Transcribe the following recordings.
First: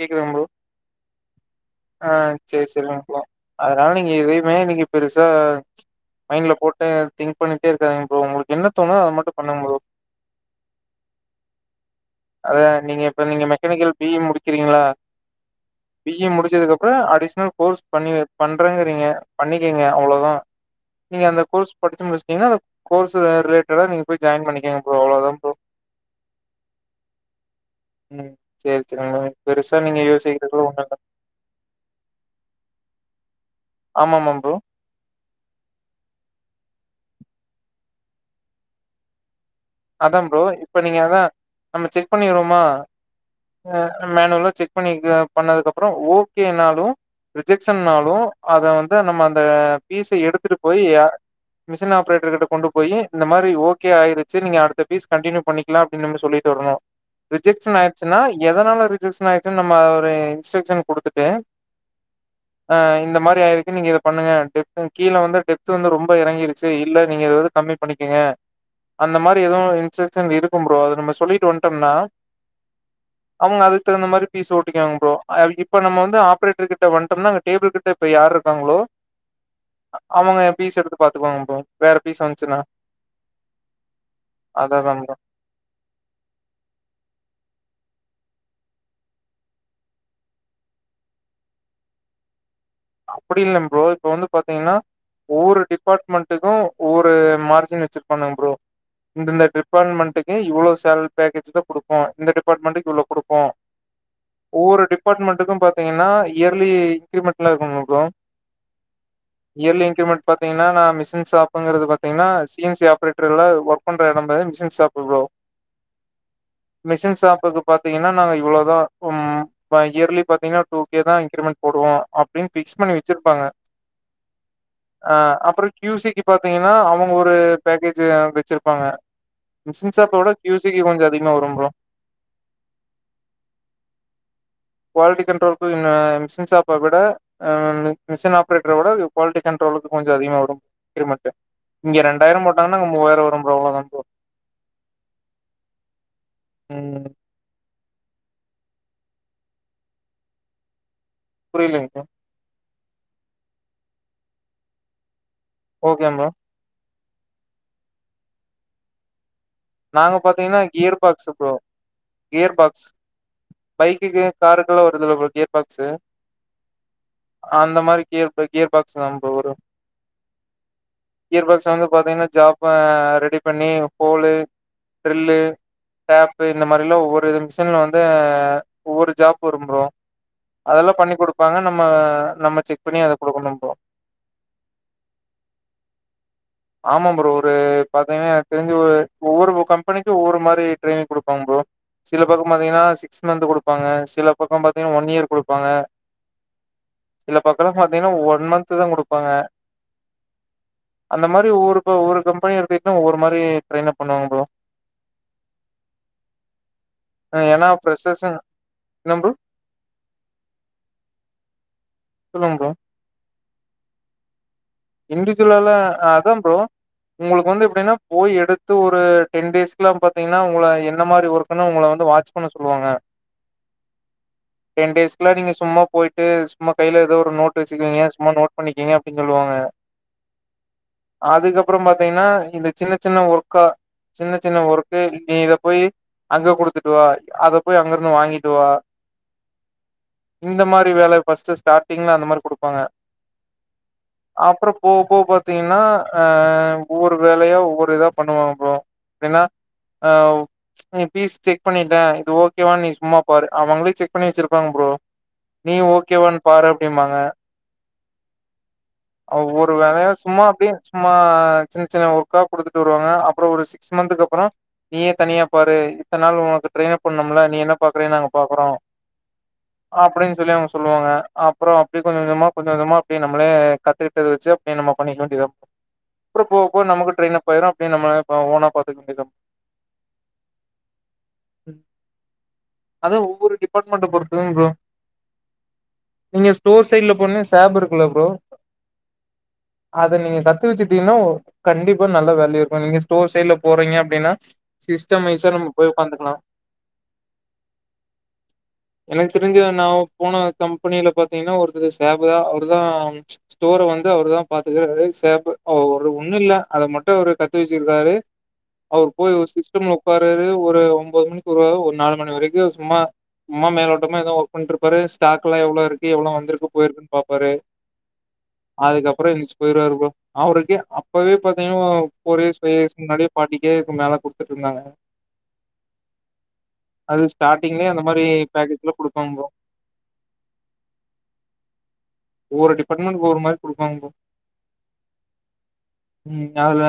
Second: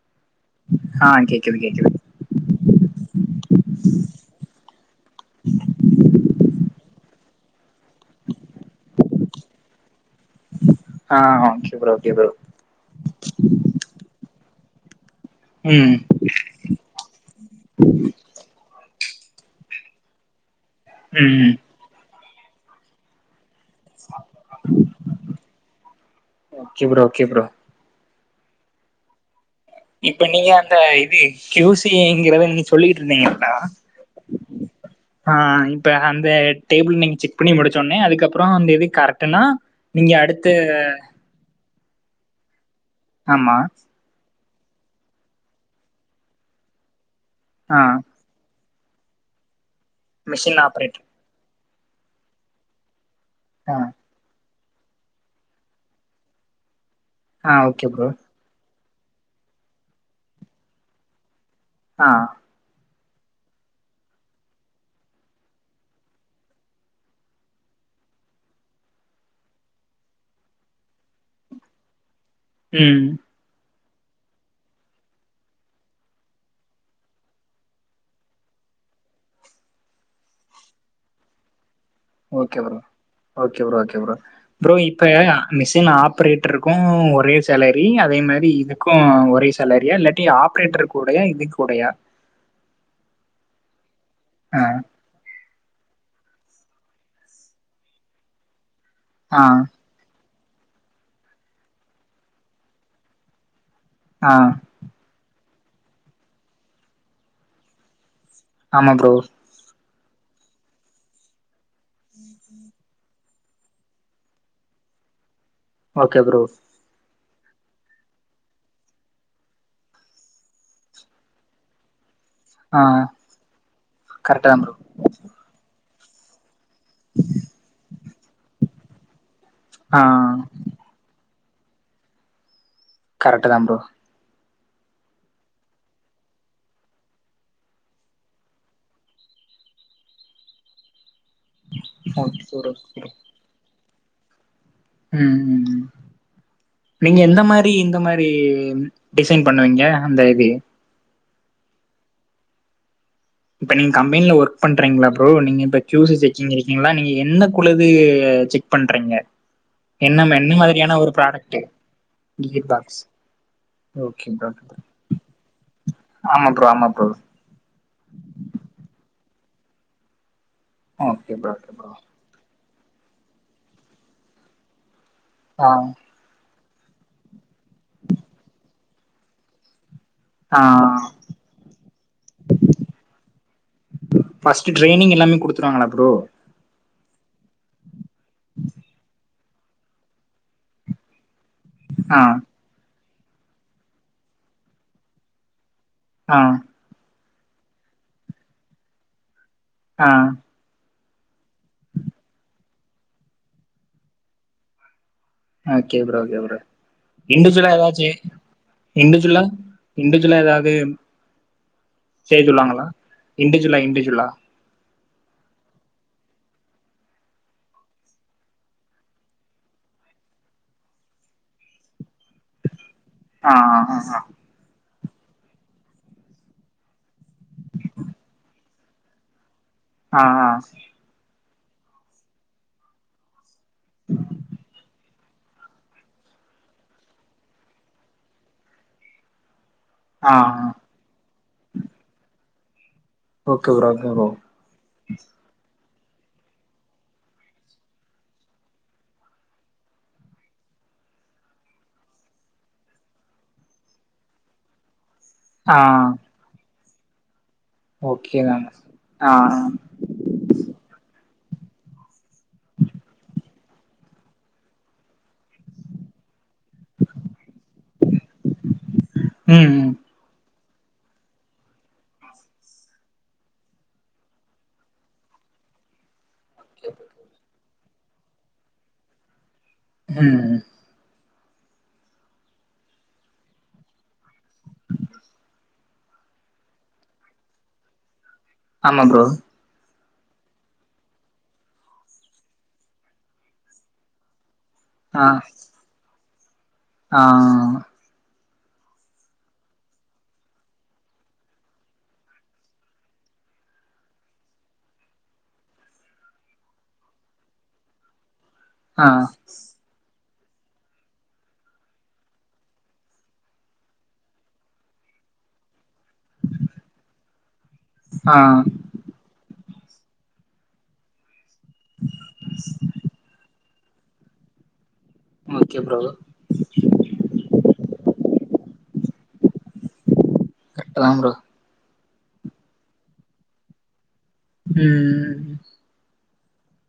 கேக்குதுங்க ப்ரோ ஆ கேக்குது. கேக்குது ஆ சேரி சேரி ப்ரோ அ அதனால நீங்க எதையுமே இன்னைக்கு பெருசா மைண்ட்ல போட்டு திங்க் பண்ணிட்டே இருக்காதிங்க ப்ரோ உங்களுக்கு என்ன தோணுதோ அத மட்டு பண்ணுங்க ப்ரோ ஆ ஓகே ப்ரோ ஓகே ப்ரோ அத நீங்க இப்ப நீங்க மெக்கானிக்கல் பிஇ முடிக்கிறீங்களா ம் பிஏ முடிச்சதுக்குப்புறோ அடிஷனல் கோர்ஸ் பண்ணி பண் ங்கங்க பண்ணிக்கங்க அவ்ளவுதா நீங்க அந்த ம் கோர்ஸ் படிச்ச முடிச்சு ஏன்னா அ கோர்ஸ் ரிலேட்டடா நீங்க போய் ஜாயின் பண்ணிக்கங்க ப்ரோ அவ்ளோதா bro okay bro okay bro ம் சேரி சேரி இப்ப நீங்க அந்த இது கியூசிங்கிறத நீங்க சொல்லிட்டு இருந்தீங்க ல ஆமாம ப்ரோ ஆ ஆ இப்ப அந்த டேபிள் நீங்க செக் பண்ணி முடிச்சோனே அதுக்கப்புறோ அந்த இது கரெக்டனா அதா ப்ரோ இப்ப நீங்க அதா நம்ம செக் பண்ணிடுவோமா ஆமா மேனுவல் செக் பண்ணி பண்ணதுக்கப்புற ஓகேனாலு ஆ ரிஜெகஷன்னாலு அத வந்து நம்ம அந்த ஃபீஸை எடுத்துட்டு மிஷின் போயி ஆப்ரேட்டர் மிஷின் ஆப்ரேட்டர் கிட்ட கொண்டு போயி இந்த மாரி ஆ ஓகே ஆயிடுச்சு நீங்க அடுத்த பீஸ் கண்டின்னியூ பண்ணிக்கலா அப்டின்னு மாரி சொல்லிட்டு வரணு ஆ ரிஜெக்ஷன் ஓகே ப்ரோ ஆயிடுச்சுன்னா எதனால ரிஜெக்ஷன் ஆயிடுச்சுன்னு நம்ம ஒரு இன்ஸ்ட்ரக்ஷன் குடுத்துட்டு ஆ அ இந்த மாரி ஆயிருக்கு நீங்க இத பண்ணுங்க கீழே வந்து டெப்த் வந்து ரொம்ப எறங்கிருச்சு இல்ல நீங்க இத கம்மி பண்ணிக்கங்க அந்த மாரி எதும் இன்ஸ்ட்ரக்ஷன் இருக்கும் ப்ரோ அத நம்ம சொல்லிட்டு வந்ட்டோம்னா ம். அவங்க அதுக்கு தகுந்த மாரி பீஸ ஓட்டிக்கிங்வாங்க ப்ரோ இப்ப நம்ம வந்து ஆப்ரேட்டர் கிட்ட வன்ட்டோம்னா அந்த டேபிள் கிட்ட இப்ப யாரு இருக்காங்களோ [inaudible] அவங்க எ பீஸ் எடுத்து பாத்துக்குவாங்க ப்ரோ வேற பீஸ் ஓகே வன்ச்சுன்னா bro okay bro okay bro bro இப்ப மிஷின் ஆப்ரேட்ருக்கு ஒரே சேலரி அதே மாரி இதுக்கு ஒரே சேலரியா இல்லாட்டி ஆப்ரேட்டர் கூடையா இதுக் கூடையா [inaudible] அப்படி இல்லங்க ப்ரோ இப்ப வந்து பாத்தீங்கன்னா ஒவ்வொரு டிபார்ட்மெண்ட்டுக்கு ஒரு மார்ஜின் வச்சிருப்பானுங்க ப்ரோ ஆ இந்த டிபார்ட்மெண்ட்டுக் இவ்ளோ சேல் பேக்கேஜ் த குடுப்போ இந்த டிபார்ட்மெண்டுக்கு இவ்ளோ குடுப்போ ஆ ஒவ்வொரு டிபார்ட்மெண்ட்டுக்கு பாத்தீங்கன்னா இயர்லி இன்கிரிமெண்ட்லா இருக்கும்ம ப்ரோ ஆமா ப்ரோ இயர்லி இன்கிரிமெண்ட் பாத்தீங்கன்னா நா மிஷின்ஷாப்ங்கிறது பாத்தீங்கன்னா சி என் சி ஆப்ரேட்ர் ல ஒர்க் பண்ற எடம் பேருதா மிஷின் ஷப் [unintelligible] ப்ரோ ஓகே ப்ரோ. இப்பக்கு பாத்தீங்கன்னா நாங்க இவ்ளோதா இயர்லி ம் பாத்தீங்கன்னா டூ கே தா இன்கிரிமெண்ட் போடுவோ அப் டின்னு பிக்ஸ் ஆ பண்ணி வச்சிருப்பாங்க கரெக்ட் தா ப்ரோ ஆ அப்ற கியூ சி டிபார்ட் பாத்தீங்கன்னா அவங்க ஒரு பேக்கேஜ் வச்சிருப்பாங்க ஆ மிஷின்சப்போட கியூசிக்கு கொஞ்ச அதிகமா வரு ப்ரோ கரெக்ட் தா ப்ரோ குவாலிட்டி கண்ட்ரோல்க்கு மிஷின் ஷாப்ப விட ஆ மிஷின் ஆப்ரேட்டரோட குவாலிட்டி கண்ட்ரோலுக்கு கொஞ்ச அதிகமா வரு இன்கிரிமென்ட் இங்க ஓகே ரெண்டாயிர ப்ரோ. போட்டாங்கன்னா அங்க மூவாயிர வரு ப்ரோ அவ்ளோ தா ப்ரோ ம் ம் நீங்க எந்த மாரி இந்த மாரி டிசைன் பண்ணுவீங்க அந்த இது புரியிலேங்க இப்ப நீங்க கம்பெனில ஒர்க் பண்றீங்களா ப்ரோ நீங்க இப்போ ஓகே ஷூஸ் ப்ரோ செசிங் இருக்கீங்களா நீங்க என்ன குழுது செக் பண்றீங்க நாங்க என்ன என்ன பாத்தீங்கன்னா மாதிரியான கியர் ஒரு box bro product gear box பைக்குக்கு ஓகே ப்ரோ காருக்குெல்லா வருதுல ப்ரோ கியர் பாக்ஸு ஆமா ப்ரோ ஆமா ப்ரோ அந்த மாரி கியர் கியர் பாக்ஸ் தா ப்ரோ வரு okay gear bro box okay வந்து ப்ரோ பாத்தீங்கன்னா ஜாப் ரெடி பண்ணி போலு கிரிலு ஆ டேப் இப்ப இந்த மாரிலா ஒவ்வொரு மிஷன்ல வந்து ஒவ்வொரு ஜாப் வரும் ப்ரோ ஆ அதெல்லா பண்ணி கொடுப்பாங்க நம்ம நம்ம செக் பண்ணி அத கொடுக்கணு ப்ரோ ஃபர்ஸ்ட் ட்ரெய்னிங் எல்லாமே குடுத்துடுவாங்களா ப்ரோ ஆமா ப்ரோ ஒரு பாத்தீங்கனா எனக்கு தெரிஞ்ச ஒரு ஒவ்வொரு கம்பெனிக்கு ஒவ்வொரு மாரி ட்ரைனிங் குடுப் பாங்க ப்ரோ சில ஆ பக்க பாத்தீங்கன்னா சிக்ஸ் மந்த் கொடுப்பாங்க சில பக்க பாத்தீங்கன்னா ஒன் இயர் குடுப்பாங்க ஆ சில பக்கல்லா பாத்தீங்கன்னா ஒன் மந்த் தா கொடுப்பாங்க ஆ அந்த மாரி ஒவ்வொரு ஒவ்வொரு கம்பனி எடுத்துக்கிட்டா ஒவ்வொரு மாரி ட்ரெயினப் பண்ணுவாங்க bro okay bro okay bro ஏன்னா இண்டுஜுலா ஏதாச்சு ஃப்ரெஷர்ஸ்ஸு என்ன ப்ரோ இண்டுஜுலா இண்டுஜுலா ஏதாது செய்ய சொல்லுங்க ப்ரோ சொல்லுவாங்களா இண்டுஜுலா இண்டுஜுலா இண்டுஜுவலாலா அதா ப்ரோ உங்களுக்கு வந்து எப்டின்னா போய் எடுத்து ஒரு டென் டேஸ்க்லா பாத்தீங்கன்னா உங்கள எந்த மாரி ஒர்கன்னு உங்கள வந்து வந்து வாட்ச் பண்ண சொல்லுவாங்க ஆ ஆ ஆ ஆ டென் டேஸ்க்லா நீங்க சும்மா போயிட்டு சும்மா கையில எதோ ஒரு நோட்டு வச்சுக்கேங்கோ சும்மா நோட் பண்ணிக்கங்க அப்டினு சொல்லுவாங்க ஆ ஆ அதுக்கப்பற பாத்தீங்கன்னா இந்த சின்ன சின்ன ஒர்க்கா சின்ன சின்ன ஒர்க்கு நீ இத போய் அங்க குடுத்துட்டு வா அத போய் அங்க இருந்து வாங்கிட்டு வா ஆ இந்த ஆ மாரி வேல ஃபர்ஸ்ட் ஸ்டாட்டிங்ல அந்த மாரி குடுப்பாங்க ஓகே ப்ரோ ப்ரோ அப்புற போகப் போக பாத்தீங்ன்னா ஆ ஒவ்வொரு வேலையா ஒவ்வொரு இதா பண்ணுவாங்க ப்ரோ அப்டின்னா நீ பீஸ் செக் பண்ணிட்ட இது ஓகேவா நீ சும்மா பாரு அவங்களே செக் பண்ணி வச்சிருப்பாங்க ப்ரோ நீ ஆ ஓகேவான்னு பாரும்பாங்க ஓகே தாங்க ஆ ஒவ்வொரு வேலையா சும்மா அப்படியே சும்மா சின்ன சின்ன ஒர்க்கா குடுத்துட்டு வருவாங்க அப்புற ஒரு சிக்ஸ் மந்தக்கு அப்புறம் நீயே தனியா பாரு இத்தன நாள் ஒனக் உன்ன ட்ரெய்னப் பண்ணம்ல நீ என்ன பாக்குற நாங்க பாக்குறோ ம் அப்படின்னு சொல்லி அவங் சொல்லுவாங்க அப்பற அப்படி கொஞ்ச கொஞ்சமா கொஞ்சம் அப்படி நம்மளே கத்துக்கிட்டத வச்சு அப்டியே நம்ம பண்ணிக்க வேண்டிதா அப்புற போக போக நமக்கு ட்ரெயின் அப்பாகிரு அப்படியே நம்ம ஓனா பாத்துக்க வேண்டியது தா ம் அது ஒவ்வொரு டிபார்ட்மெண்ட பொறுத்ததுங்க ப்ரோ நீங்க ஸ்டோர் சைட்ல போனினா சாப் இருக்குல்ல ப்ரோ ஆமா ப்ரோ அத நீங்க கத்து வச்சுட்டீங்கன்னா கண்டிப்பா நல்ல வேல்யூ இருக்கு நீங்க ஸ்டோர் சைட்ல போறீங்க அப்டின்னா ஆ சிஸ்டம் வைஸா நம்ம போய் உக்காந்துகலா ஆ எனக்கு தெரிஞ்ச நா போன கம்பெனியில பாத்தீங்கன்னா ஒருத்தரு சேபதா அவரு தா ஸ்டோரை வந்து அவரு தா பாத்துக்கறாரு சேப்பு அ ஒண்ணு இல்ல அத மட்டு அவரு கத்து வச்சிருக்காரு ஆ அவரு போய் ஒரு சிஸ்டம்ல உக்காராரு ஒரு ஒம்போது மணி க்குறாரு ஒரு நாலு மணி வரைக்கு சும்மா சும்மா மேலோட்டமா எதோ ஒர்க் பண்ணிட்டுருப்பாரு ஸ்டாக்ளா எவ்ளோ இருக்கு எவ்லோ வந்துருக்கு போயிருக்குன்னு பாப்பாரு ஆ அதுக்கப்புறோ எஞ்ச்சு போயிவாரு ப்ரோ அவருக்கே அப்பவே பா தையு ஃபோர் இயர்ஸ் ஃபைவ் இயர்ஸ் முன்னாடியே ஃபர்ட்டி கேக்கு மேல குடுத்துட்டு இருந்தாங்க ஓகே ப்ரோ அது ஸ்டார்டிங்லயே அந்த மாரி பேக்கே ல்ல குடுப்பாங்க ப்ரோ கரெக்டுதா ப்ரோ ஒவ்வொரு டிபார்ட்மெ்ண்ட்க்கு ஒவ்வொரு மாரி குடுப்பாங்க ப்ரோ ம் ம் அதுல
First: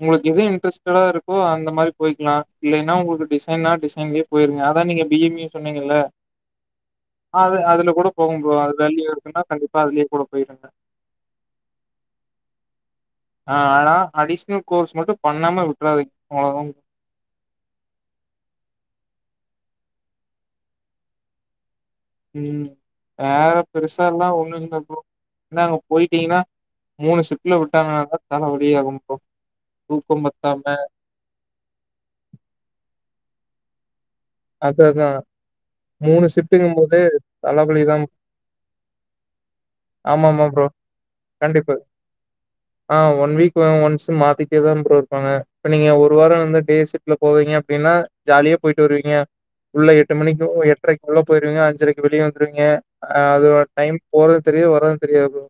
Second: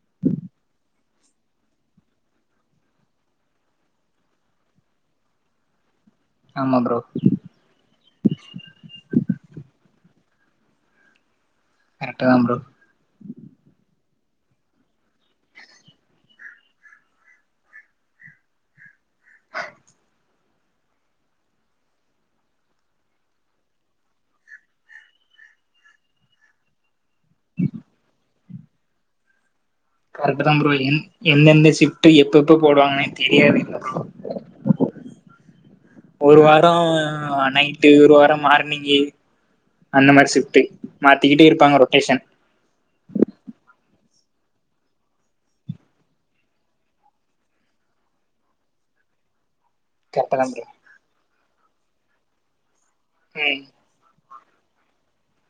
உங்களுக்கு எது இண்ட்ரெஸ்ட்டடா இருக்கோ அந்தமாரி போய்க்கிலா இல்லைன்னா உங்களுக்கு டிசைனா டிசைன்லயே போயிருங்க அத நீங்க பி எம் இ சொன்னீங்கல ஆமா ப்ரோ அது அதுல கூட போகும் ப்ரோ அது வேல்யூவா இருக்கு கண்டிப்பா அதுலயே கூட போயிறண்டா கரெக்ட்தா ப்ரோ ஆ ஆனா அடிஷனல் கோர்ஸ் மட்டு பண்ணாம விட்றாதங் அவ்ளோதா [unintelligible] ம் வேற பெருசால்லா ஒண்ணு இல்ல ப்ரோ என்ன அங்க போயிட்டீங்கன்னா மூணு ஸிப்டுல விட்டாங்கானதா தலை வலியே ஆகு ப்ரோ தூக்கம் கரெக்ட் தா ப்ரோ பத்தாம எந் எந்தெந்த ஷிப்ட் எப்ப எப்ப போடுவாங்கன்னே தெரியாதில்ல ப்ரோ அததா மூணு ஒரு வாரோ ஷிப்டிங்கும் போதே நைட்டு தலைவலிதாம் ஒரு வாரோ மார்னிங்கு அந்த ஆமா மாரி மா ஷிஃப்ட்டு ப்ரோ மாத்திக்கிட்டே கண்டிப்பா இருப்பாங்க ரொட்டேஷன் ஆ ஒன் வீக் ஒன்ஸ் துமாத்திட்டேதா ப்ரோ இருப்பாங்க இப்ப நீங்க ஒரு வார வந்து டே ஷிப்ட் ல போவீங்க அப்டின்னா ஜாலியா போயிட்டு வருவீங்க உள்ள எட்டு கரெக்ட்டு தா மணிக்கோ ப்ரோ எட்ரைக்கு உள்ள போயிருவீங்க அஞ்சரைக்கு வெளியே வந்துருவீங்க அது ம் டைம் போறது தெரியு வரதுன் தெரியாது ப்ரோ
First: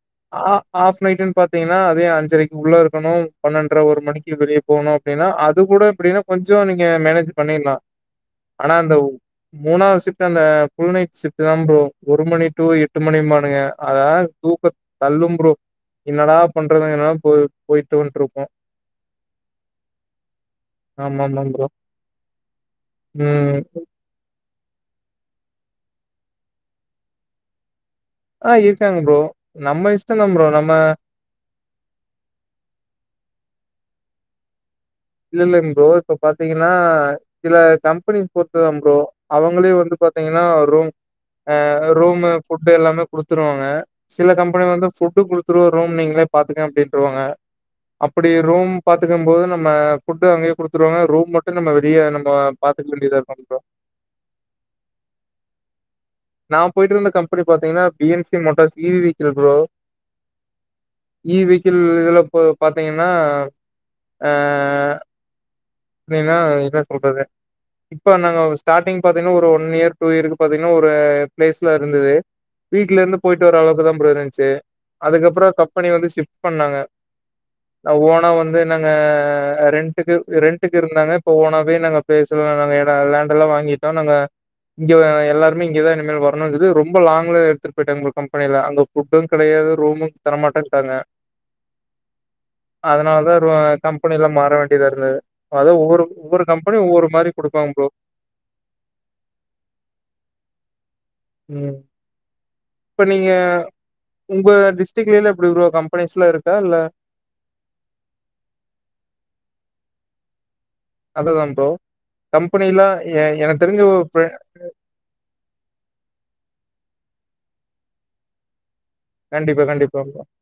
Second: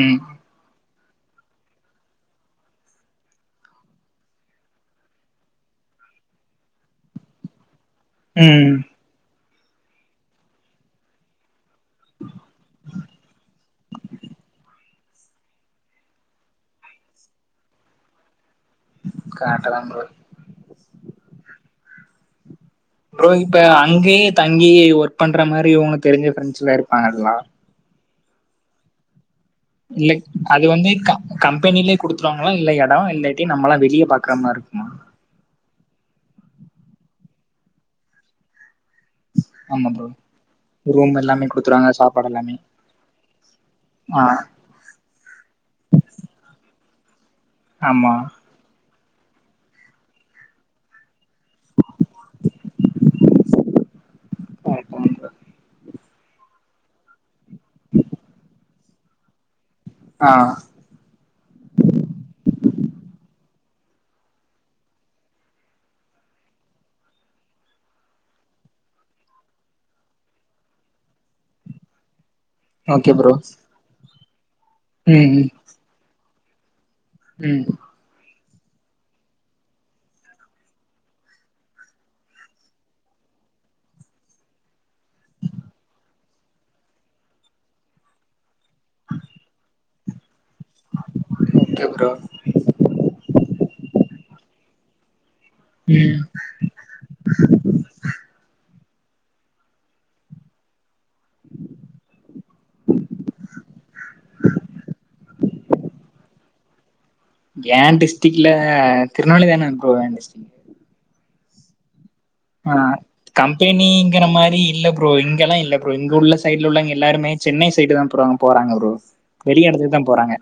ம் ஆ ஹஃப் ட்நைட்டுன் பாத்தீங்கன்னா அதே அஞ்சரைக்கு உள்ள இருக்கணு பன்னென்றரை ஒரு மணிக்கு வெளிய போணு அப்டின்னா அது கூட அப்டின்னா கொஞ்ச நீங்க மேனேஜ் பண்ணிடலா ஆனா ம் அந்த மூணாவது ஷிப்ட் அந்த ஃபுல் நைட் ஷிப்ட் தா ப்ரோ ஒரு மணி டூ எட்டு மணிபாணுங்க அத தூக்க தள்ளும் ப்ரோ என்னடா பண்றதுங்க என் போ போயிட்டு வந்ட்டு இருப்போ கரட்டுதா ப்ரோ ஆமா மா ப்ரோ ப்ரோ ம் இப்ப அங்கேயே தங் கி ஒர்க் பண்ற மாரி உங்க தெரிஞ்ச ஃபிரெண்ட்ஸ் இருப்பாங்களல்லா ஆ இருக்காங்க ப்ரோ நம்ம இல்ல இஷ்டந்தா ப்ரோ அது நம்ம வந்து க கம்பெனிலயே குடுத்துருவாங்களா இல்ல எடோ இல்லாட்டி நம்மல்லா வெளிய பாக்கமா இருக்குமா இல்ல இல்லங்க ப்ரோ இப்ப பாத்தீங்கன்னா சில கம்பெனிஸ் பொருத்துதாம் ப்ரோ அவங்களே ஆமா வந்து ப்ரோ பாத்தீங்கன்னா ரூம் எல்லாமே அ குடுத்துருவாங்க சாப்பாடு ரூமு ஃபுட்டு் எல்லாமே குடுத்துருவாங்க சில ஆ கம்பெனி வந்து ஃபுட்டு் குடுத்துருவ ரூம் நீங்களே பாத்துக்க அப்டின்றவாங்க ஆமா அப்டி ரூம் பாத்துக்கும்போது நம்ம ஃபுட்டு் அங்கயே குடுத்துருவாங்க ரூம் மட்டு நம்ம வெளிய நம்ம பாத்துக்க வேண்டியதா இருக்கு ப்ரோ கரட்டுதா நா போயிட்டுருந்த இருந்த கம்பெனி பாத்தீங்கன்னா B N C motors E V vehicle bro ஆ ஈ விக்கிள் இதுல போ பாத்தீங்கன்னா. ஆஹ் வேனா என்ன சொல்றது. இப்ப நாங்க ஸ்டார்டிங் பாத்தீங்கன்னா ஒரு ஒன் இயர் டூ இயருக்கு பாத்தீங்கன்னா ஒரு பிளேஸ்ல இருந்தது. வீட்ல ஓகே இருந்து ப்ரோ போயிட்டு வர அளவுக்கு தான் ப்ரோ இருந்துச்சு ம் ம் அதுக்கப்புறம் கம்பெனி வந்து ஷிப்ட் பண்ணாங்க. ம் ஓனா வந்து நாங்க ரெண்டுக்கு ரெண்ட் டுக்கு இருந்தாங்க இப்ப ஓனாவே நாங்க பேசல நாங்க இட லேண்ட் எல்லாம் வாங்கிட்டோம் நாங்க இங்க எல்லாருமே இங்கதா நின்னுருக்கோ தூரமா இருக்கு ரொம்ப லாங்குல எடுத்துட்டு போய்ட்டாங்க போல கம்பெனில நா கூப்டதும் கிடையாது ரூமும் தர மாட்டன்டாங்க ஓகே ப்ரோ அதனால தா கம்பெ னிலா மாற வேண்டியதா இருந்தது அது ஒவ்வொரு ம் ஒவ்வொரு கம்பெனியும் ஒவ்வொரு மாரி குடுப்பாங்க ப்ரோ உம் இப்ப நீங்க உங்க டிஸ்டிரிக்லலா எப்படி ப்ரோ கம்பெனிஸ் லாம் இருக்கா இல்ல ஏன் டிஸ்ட்ரிக்ல திருநெல்வேலி தான ப்ரோ ஏன் டிஸ்ட்ரிக் அதுதான் ப்ரோ கம்பெனிலா ஆஹ் எ எனக்கு தெரிஞ்ச ஒரு ஃப்ரெ கம்பெனிங்கிற மாறி இல்ல ப்ரோ இங்கெல்லாம் இல்ல ப்ரோ இங்க உள்ள சைடு உள்ள எல்லாருமே சென்னை சைடு தான் போறங் போறாங்க ப்ரோ கண்டிப்பா வெளி இடத்துக்கு கண்டிப்பா தான் ப்ரோ போறாங்க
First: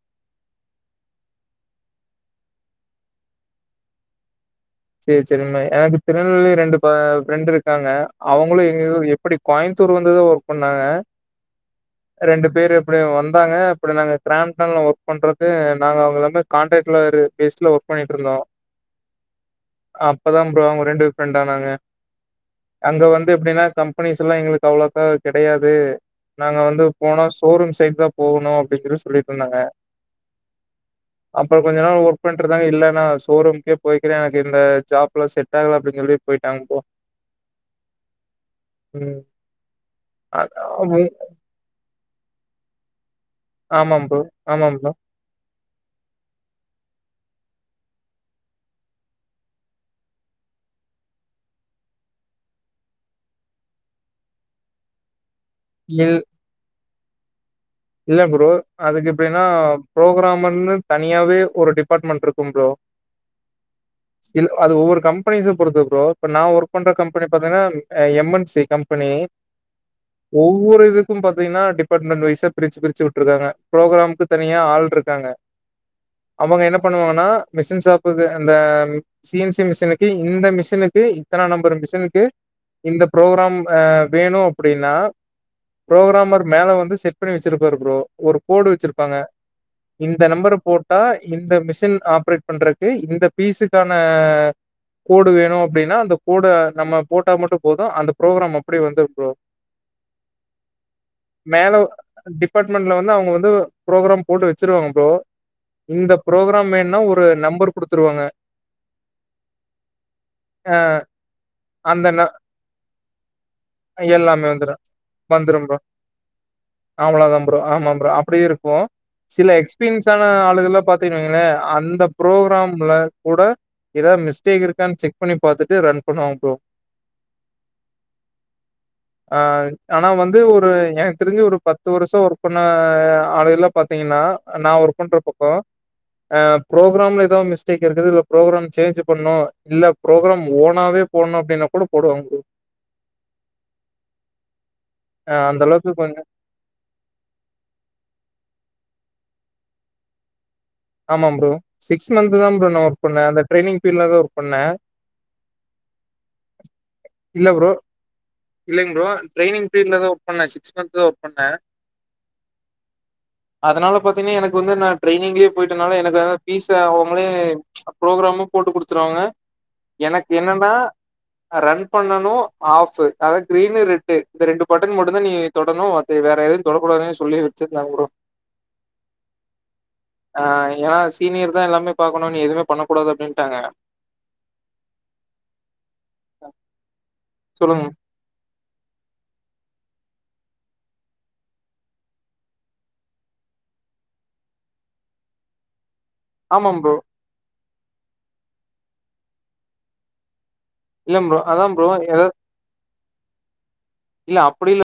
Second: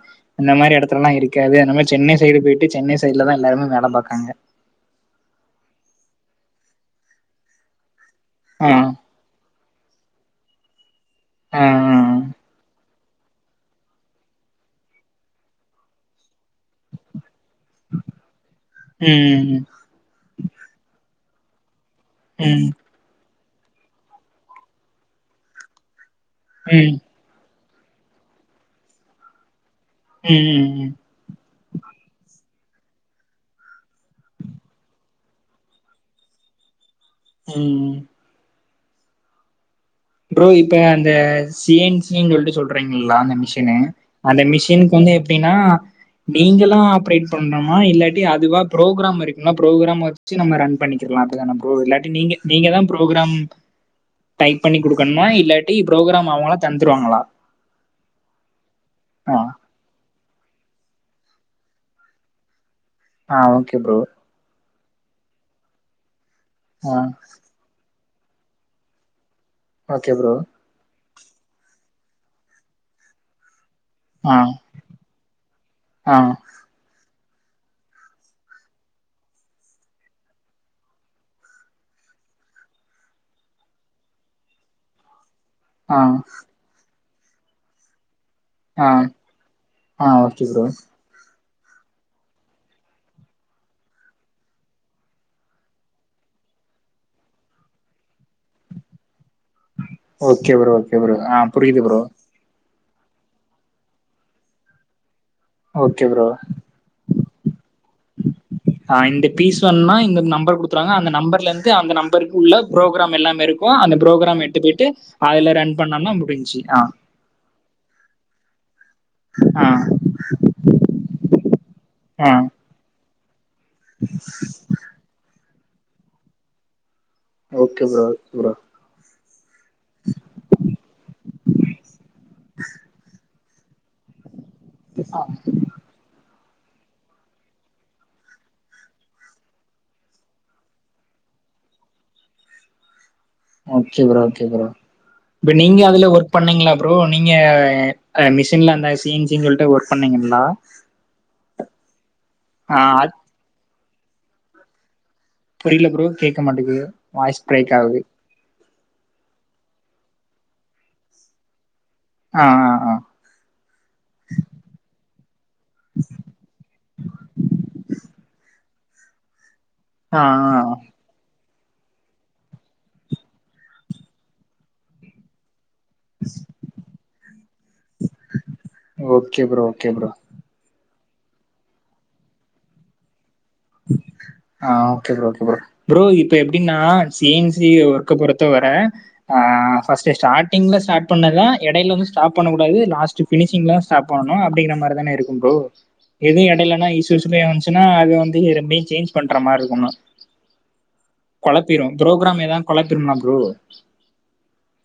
இந்த மாதிரி இடத்துலல்லாம் இருக்காது அந்த மாதிரி சென்னைஸ் சைடு போயிட்டு சென்னை சைடுல தான் எல்லாருமே வேலை பாக்காங்க சேரி சேரினா எனக்கு திருநெல்வேலி ரெண்டு ஃப்ரெண்ட் இருக்காங்க அவுங்களும் ஆ இங்க எப்படி கோயம்புத்தூர் வந்துதா ஒர்க் பண்ணாங்க ஆ ரெண்டு பேரு அப்படி வந்தாங்க இப்படி நாங்க சாம்சங் ஒர்க் பண்றது நாங்க அவுங்கள வந்து காண்ட்ராக்ட்ல பேஸ்டுல ஒர்க் பண்ணிட்டு இருந்தோம் ம் அப்பதான் ப்ரோ ரெண்டு ஃப்ரெண்ட் ஆனாங்க. உம் அப்ப எப்படின்னா கம்பெனிஸ்லா எங்களுக்கு அவ்ளோக்கா கிடையாது நாங்க வந்து ம் போனஸ் போரூர் சைட் தான் போணும் அப்படி ஈஇப்படின்னு சொல்லிட்டு இருந்தாங்க ம் ம் அப்புறம் கொஞ்ச நாள் ஒர்க் பண் விட்ருங்க இல்ல நா ஷோரூம்கே போய்கிறேன் எனக்கு இந்த ஜாப்ல செட் ஆகல அப்படின்னு சொல்லிட்டு போயிட்டாங்க ப்ரோ உம் உம் ப்ரோ இப்ப அந்த சீன்சீனு சொல்லிட்டு சொல்றீங்கள லாங்க மெஷின்னு ஆமாம் ப்ரோ. அந்த ஆமாம் ப்ரோ. மெஷின்க்கு வந்து எப்படின்னா நீங்களா ஆப்ரேட் பண்ணுமா இல்லாட்டி அதுவா ப்ரோக்ராம் இருக்கும் ப்ரோக்ராம் வச்சு நம்ம ரன் பண்ணிக்கலாம் அப்டிதான ப்ரோ இல்லாட்டி நீங்க நீங்க தான் ப்ரோக்ராம் டைப் பண்ணி குடுக்கணுமா இல்லாட்டி இல் ப்ரோக்ராம் அவுங்களா தந்துருவாங்களா இல்ல ப்ரோ அதுக்கு ஆ எப்படின்னா ப்ரோக்ராம் வந்து தனியாவே ஒரு டிபார்ட்மெண்ட் இருக்கும் ப்ரோ ஆஹ் ஓகே ப்ரோ இல்ல அது ஒவ்வொரு கம்பெனிஸ பொறுத்து ப்ரோ இப்ப நா ஒர்க் பண்ற ஆ கம்பெனி பாத்தீங்கனா எம்என்சி கம்பெனி ஓகே ப்ரோ ஒவ்வொரு இதுக்கும் பாத்தீங்கன்னா டிபார்ட்மெண்ட் வயசா பிரிச்சு பிரிச்சு விட்ருக்காங்க ப்ரோக்ராம்க்கு ஆ தனியா ஆள் இருக்காங்க ஆ அவுங்க என்ன பண்ணுவாங்கன்னா மிஷின் சாப்பு அந்த சின்சி மிஷினுக்கு இந்த மிஷினுக்கு இத்தனா நம்பர் மிஷினுக்கு இந்த ப்ரோக்ராம் அஹ் வேணும் அப்படின்னா ஆ ப்ரோக்ராமர் மேல வந்து செட் பண்ணி வச்சிருப்பாரு ப்ரோ ஒரு போடு ஆ வச்சிருப்பாங்க ஆ இந்த ஓகே நம்பர் ப்ரோ போட்டா இந்த மிஷின் ஆப்ரேட் பண்றதுக்கு இந்த பீஸுக்கான கோடு வேணும் அப்படின்னா அந்த கோட நம்ம போட்டா மட்டும் போதும் அந்த ப்ரோக்ராம் அப்படியே வந்துரும் bro okay bro okay bro ஆ மேல புரியுது ப்ரோ அபார்ட்மெண்ட்ல வந்து அவுங்க வந்து ப்ரோக்ராம் போடு வச்சுருவாங்க ப்ரோ ஓகே இந்த ப்ரோ ப்ரோக்ராம் வேனுனா ஒரு நம்பர் குடுத்துருவாங்க அ இந்த பீஸ் சொன்னா இந்த நம்பர் குடுத்துருவாங்க அந்த நம்பர்லந்து அந்த நம்பருக்கு உள்ள புரோக்ராம் எல்லாமேருக் கு அந்த புரோக்ராம் எல்லாமே எட்டு வந்துரும். போய்ட்டு அதுல ரன் பண்ணம்னா முடிஞ்சி ஆ ஆம் ப்ரோ ஆமாம் ப்ரோ அப்டியு இருக்கு சில ஆ எக்ஸ்பீன்ஸ் ஆன ஆளுகள்லா பாத்திகன் வெய்ங்களே அந்த ஆ புரோக்ராம்ல கூட எதா மிஸ்டேக் இருக்கான் செக் பண்ணி பாத்துட்டு ரன் பண்ணுவாங் bro okay bro okay bro ஆ ஆனா வந்து ஒரு எனக் தெரிஞ்சு ஒரு பத்து வருஷோ ஒர்க் பண்ண ஆளுகலா பாத்திங்கன்னா நா ஒர் பண்ற பக்கோ அ புரோக்ராம்ல எதா மிஸ்டேக் இருக்குது இல்ல புரோக்ராம் சேஞ்ச் பண்ணு இல்ல புரோக்ராம் ஓனாவே போணு அப்டினா கூட போடுவாங் ப்ரோ அ ப அந்த நீங்க அளவுக்கு அதுல கொஞ்சோ ஒர்க் பண்ணீங்ளா ப்ரோ நீங்க அ மிஷின்ல அந்த சி ன் சி ன் சொல்ட்டு ஒர்க் பண்ணீங்கள்லா ஆமா ப்ரோ சிக்ஸ் மந்த்தா ப்ரோ ஆ நா ஒர்க் அது பண்ணே அந்த ட்ரெய்னிங் பீர்ட்லதா ஒர்க் பண்ணே புரில ப்ரோ கேட்க மாட்டிகுது வாய்ஸ் பிரேக் ஆவுது இல்லிங் ப்ரோ ட்ரெய்னிங் பீர்ட்லதா ஒர்க் பண்ணே சிக்ஸ் மந்த்தா ஒர்க் பண்ணே ஆ ஆ அதனால பாத்திங்ன்னா எனக்கு வந்து நா ட்ரெய்னிங்லியே போய்ட்டனால எனக்கு அதா பீஸ அவுங்களே ப்ரோக்ராமு போட்டு குடுத்துருவாங்க ஆ ஆ எனக்கு ஆ என்னன்னா அ ரன் பண்ணனு ஆஃப் அதா கிரீனு ரெட்டு இந்த ரெண்டு பட்டன் மட்டுந்தா நீயி தொடணு அது வேற எதுவு தொடக்கூடாதுனே சொல்லி வெச்சிருந்தாங்க bro okay bro okay bro. அ ஏனா சீனியர் தா எல்லாமே பாக்கணு நீ எதுமே பண்ண கூடாது அப்டின் ஆ okay bro okay bro bro இப்ப எப்டினா சி ன் சி சொல்லுங்க. ஒர்க்க பொரு த்தவர ஆ ஃபஸ்டு ஸ்டாடிங்ல ஸ்டாட் பண்ணதா எடையில வந்து ஸ்டாப் பண்ண கூடாது லாஸ்ட்டு ஃபி னிஷிங்லதா ஸ்டாப் பண்ணணு அப்டிங்கிற மாரிதான இருக்கு ப்ரோ எது ஆமாம் எடைலனா ப்ரோ. [unintelligible] வஞ்ச்சுன்னா அது வந்து இ ரெண்டையு சேஞ்ச் பண்ற மார்ருக்குணு இல்ல ப்ரோ. அதான் கொலப்பிரு ப்ரோ. ஏதாவது புரோகிராம் எதா கொலப்பிருமா ப்ரோ இல்ல அப்டி இல்ல